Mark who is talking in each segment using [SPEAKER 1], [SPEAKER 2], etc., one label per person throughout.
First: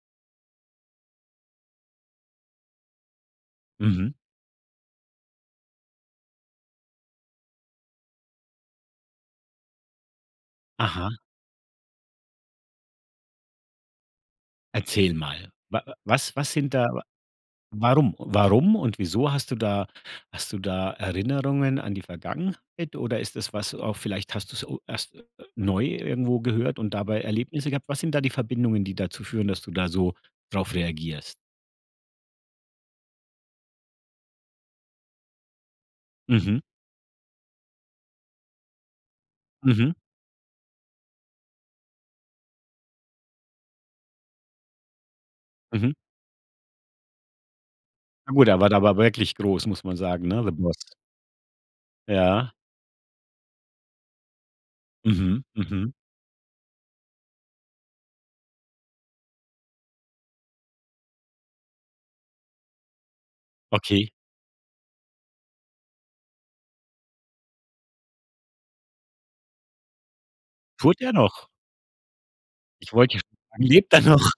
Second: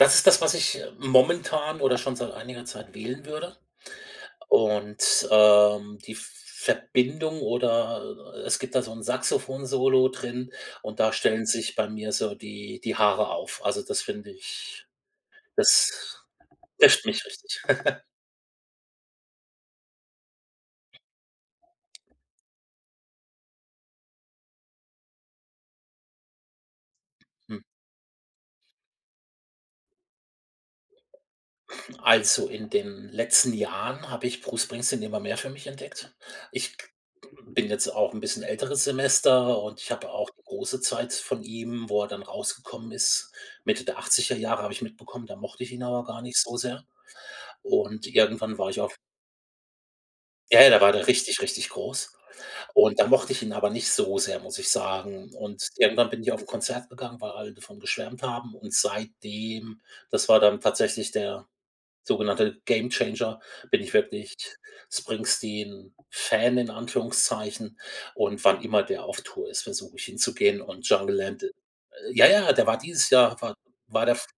[SPEAKER 1] Das ist das, was ich momentan oder schon seit einiger Zeit wählen würde.
[SPEAKER 2] Mhm.
[SPEAKER 1] Und, ähm, die Verbindung oder es gibt da so 'n Saxophon-Solo drin und da
[SPEAKER 2] Aha.
[SPEAKER 1] stellen sich bei mir so die die Haare auf. Also, das finde ich
[SPEAKER 2] Erzähl mal. Wa
[SPEAKER 1] das
[SPEAKER 2] was was sind da
[SPEAKER 1] trifft mich richtig.
[SPEAKER 2] warum warum und wieso hast du da hast du da Erinnerungen an die Vergangenheit oder ist das, was du auch vielleicht hast du's u erst neu irgendwo gehört und dabei
[SPEAKER 1] Hm.
[SPEAKER 2] Erlebnisse gehabt? Was sind da die Verbindungen, die dazu führen, dass du da so drauf reagierst?
[SPEAKER 1] Also, in den letzten Jahren habe ich Bruce Springsteen immer mehr für mich entdeckt.
[SPEAKER 2] Mhm.
[SPEAKER 1] Ich bin jetzt auch 'n bisschen älteres Semester und ich
[SPEAKER 2] Mhm.
[SPEAKER 1] habe auch große Zeit von ihm, wo er dann rausgekommen ist Mitte der 80er- Jahre habe ich mitbekommen, da mochte ich ihn
[SPEAKER 2] Mhm.
[SPEAKER 1] aber gar nicht so sehr. Und
[SPEAKER 2] Na gut,
[SPEAKER 1] irgendwann
[SPEAKER 2] da war
[SPEAKER 1] war
[SPEAKER 2] der
[SPEAKER 1] ich
[SPEAKER 2] aber
[SPEAKER 1] auf
[SPEAKER 2] wirklich groß, muss man sagen, ne?
[SPEAKER 1] Ja, da war
[SPEAKER 2] [unintelligible]
[SPEAKER 1] der richtig, richtig groß.
[SPEAKER 2] Ja.
[SPEAKER 1] Und da mochte ich ihn aber nicht so sehr, muss ich sagen.
[SPEAKER 2] Mhm,
[SPEAKER 1] Und
[SPEAKER 2] mhm.
[SPEAKER 1] irgendwann bin ich auf 'n Konzert gegangen, weil alle davon geschwärmt haben und seitdem das war dann tatsächlich der sogenannte Gamechanger,- bin ich
[SPEAKER 2] Okay.
[SPEAKER 1] wirklich Springsteen-Fan in Anführungszeichen und wann immer der auf Tour ist, versuche ich hinzugehen und
[SPEAKER 2] Tourt der
[SPEAKER 1] „Jungleland“
[SPEAKER 2] noch?
[SPEAKER 1] Ja, ja, der war
[SPEAKER 2] Ich
[SPEAKER 1] dieses
[SPEAKER 2] wollte ja
[SPEAKER 1] Jahr war
[SPEAKER 2] [unintelligible] lebt er
[SPEAKER 1] war der v
[SPEAKER 2] noch?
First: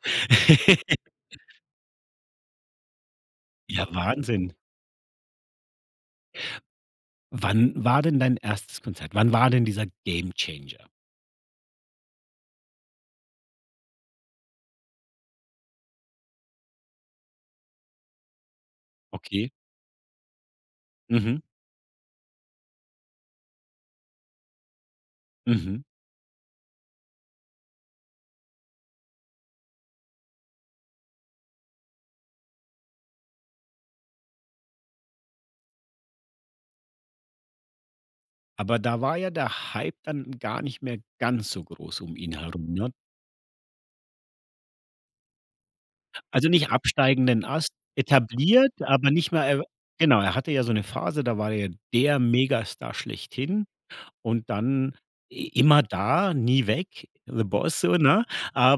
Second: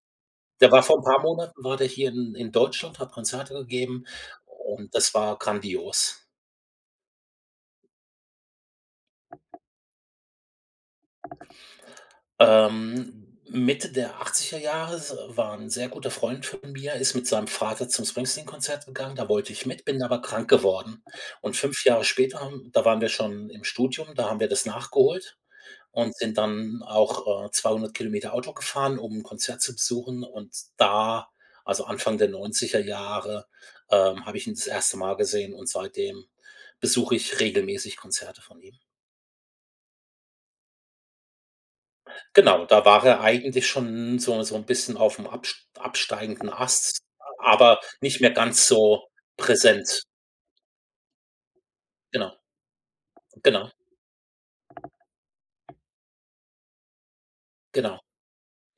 [SPEAKER 1] der war vor 'n paar Monaten war der hier in in Deutschland, hat Konzerte
[SPEAKER 2] Ja,
[SPEAKER 1] gegeben
[SPEAKER 2] Wahnsinn.
[SPEAKER 1] und das war grandios.
[SPEAKER 2] Wann war denn dein 1. Konzert? Wann war denn dieser Gamechanger?
[SPEAKER 1] Ähm, mitte der 80er- Jahre s war 'n sehr guter Freund von mir ist mit seinem Vater zum Springsteen-Konzert gegangen. Da
[SPEAKER 2] Okay.
[SPEAKER 1] wollte ich mit, bin aber krank geworden.
[SPEAKER 2] Mhm.
[SPEAKER 1] Und 5 Jahre später haben da waren wir schon im Studium, da haben wir das nachgeholt
[SPEAKER 2] Mhm.
[SPEAKER 1] und sind dann auch, äh, 200 km Auto gefahren, um 'n Konzert zu besuchen. Und da also Anfang der 90er- Jahre, ähm, habe ich ihn das 1. Mal gesehen und seitdem besuche ich regelmäßig Konzerte von ihm.
[SPEAKER 2] Aber da war ja der Hype dann gar nicht mehr ganz so groß um ihn herum,
[SPEAKER 1] Genau, da
[SPEAKER 2] ne?
[SPEAKER 1] war er eigentlich schon so so 'n bisschen auf'm abst
[SPEAKER 2] Also,
[SPEAKER 1] absteigenden
[SPEAKER 2] nicht
[SPEAKER 1] Ast,
[SPEAKER 2] absteigenden Ast,
[SPEAKER 1] aber nicht mehr ganz
[SPEAKER 2] etabliert,
[SPEAKER 1] so
[SPEAKER 2] aber nicht mehr äh,
[SPEAKER 1] präsent.
[SPEAKER 2] genau, er hatte ja so 'ne Phase, da war er der
[SPEAKER 1] Genau.
[SPEAKER 2] Megastar schlechthin
[SPEAKER 1] Genau.
[SPEAKER 2] und dann i immer da, nie weg, the Boss so,
[SPEAKER 1] Genau.
[SPEAKER 2] ne?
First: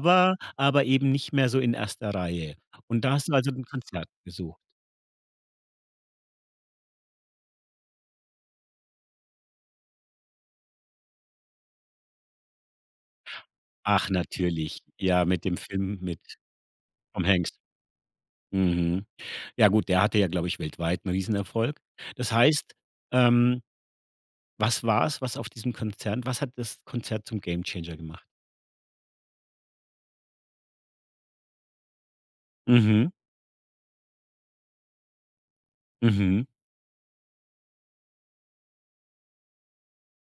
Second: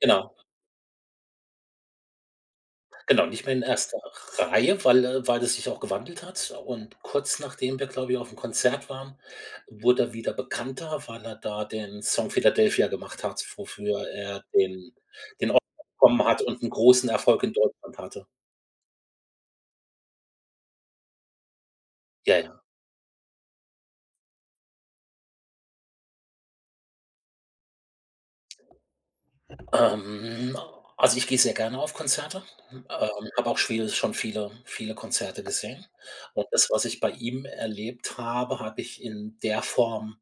[SPEAKER 1] Genau.
[SPEAKER 2] aber eben nicht mehr so in 1. Reihe. Und da
[SPEAKER 1] Genau,
[SPEAKER 2] hast du
[SPEAKER 1] nicht
[SPEAKER 2] also
[SPEAKER 1] mehr in
[SPEAKER 2] 'n
[SPEAKER 1] 1.
[SPEAKER 2] Konzert
[SPEAKER 1] R
[SPEAKER 2] besucht?
[SPEAKER 1] Reihe, weil äh, weil es sich auch gewandelt hat. Und kurz nachdem wir, glaube ich, auf'm Konzert waren, wurde er wieder bekannter, weil er da den Song „Philadelphia“ gemacht hat, wofür
[SPEAKER 2] Ach
[SPEAKER 1] er
[SPEAKER 2] natürlich.
[SPEAKER 1] den
[SPEAKER 2] Ja, mit
[SPEAKER 1] den
[SPEAKER 2] dem
[SPEAKER 1] Oscar
[SPEAKER 2] Film mit
[SPEAKER 1] bekommen hat und großen 'n
[SPEAKER 2] Tom
[SPEAKER 1] Erfolg
[SPEAKER 2] Hanks.
[SPEAKER 1] in Deutschland hatte.
[SPEAKER 2] Mhm. Ja gut, der hatte ja, glaube ich, weltweit 'n riesen Erfolg. Das
[SPEAKER 1] Ja, ja.
[SPEAKER 2] heißt, ähm, was war's, was auf diesem Konzert was hat das Konzert zum Gamechanger gemacht?
[SPEAKER 1] Ähm, also ich gehe sehr gerne auf Konzerte, ähm,
[SPEAKER 2] Mhm.
[SPEAKER 1] hab auch schwi schon viele, viele Konzerte gesehen.
[SPEAKER 2] Mhm.
[SPEAKER 1] Und das, was ich bei ihm erlebt habe, habe ich in der Form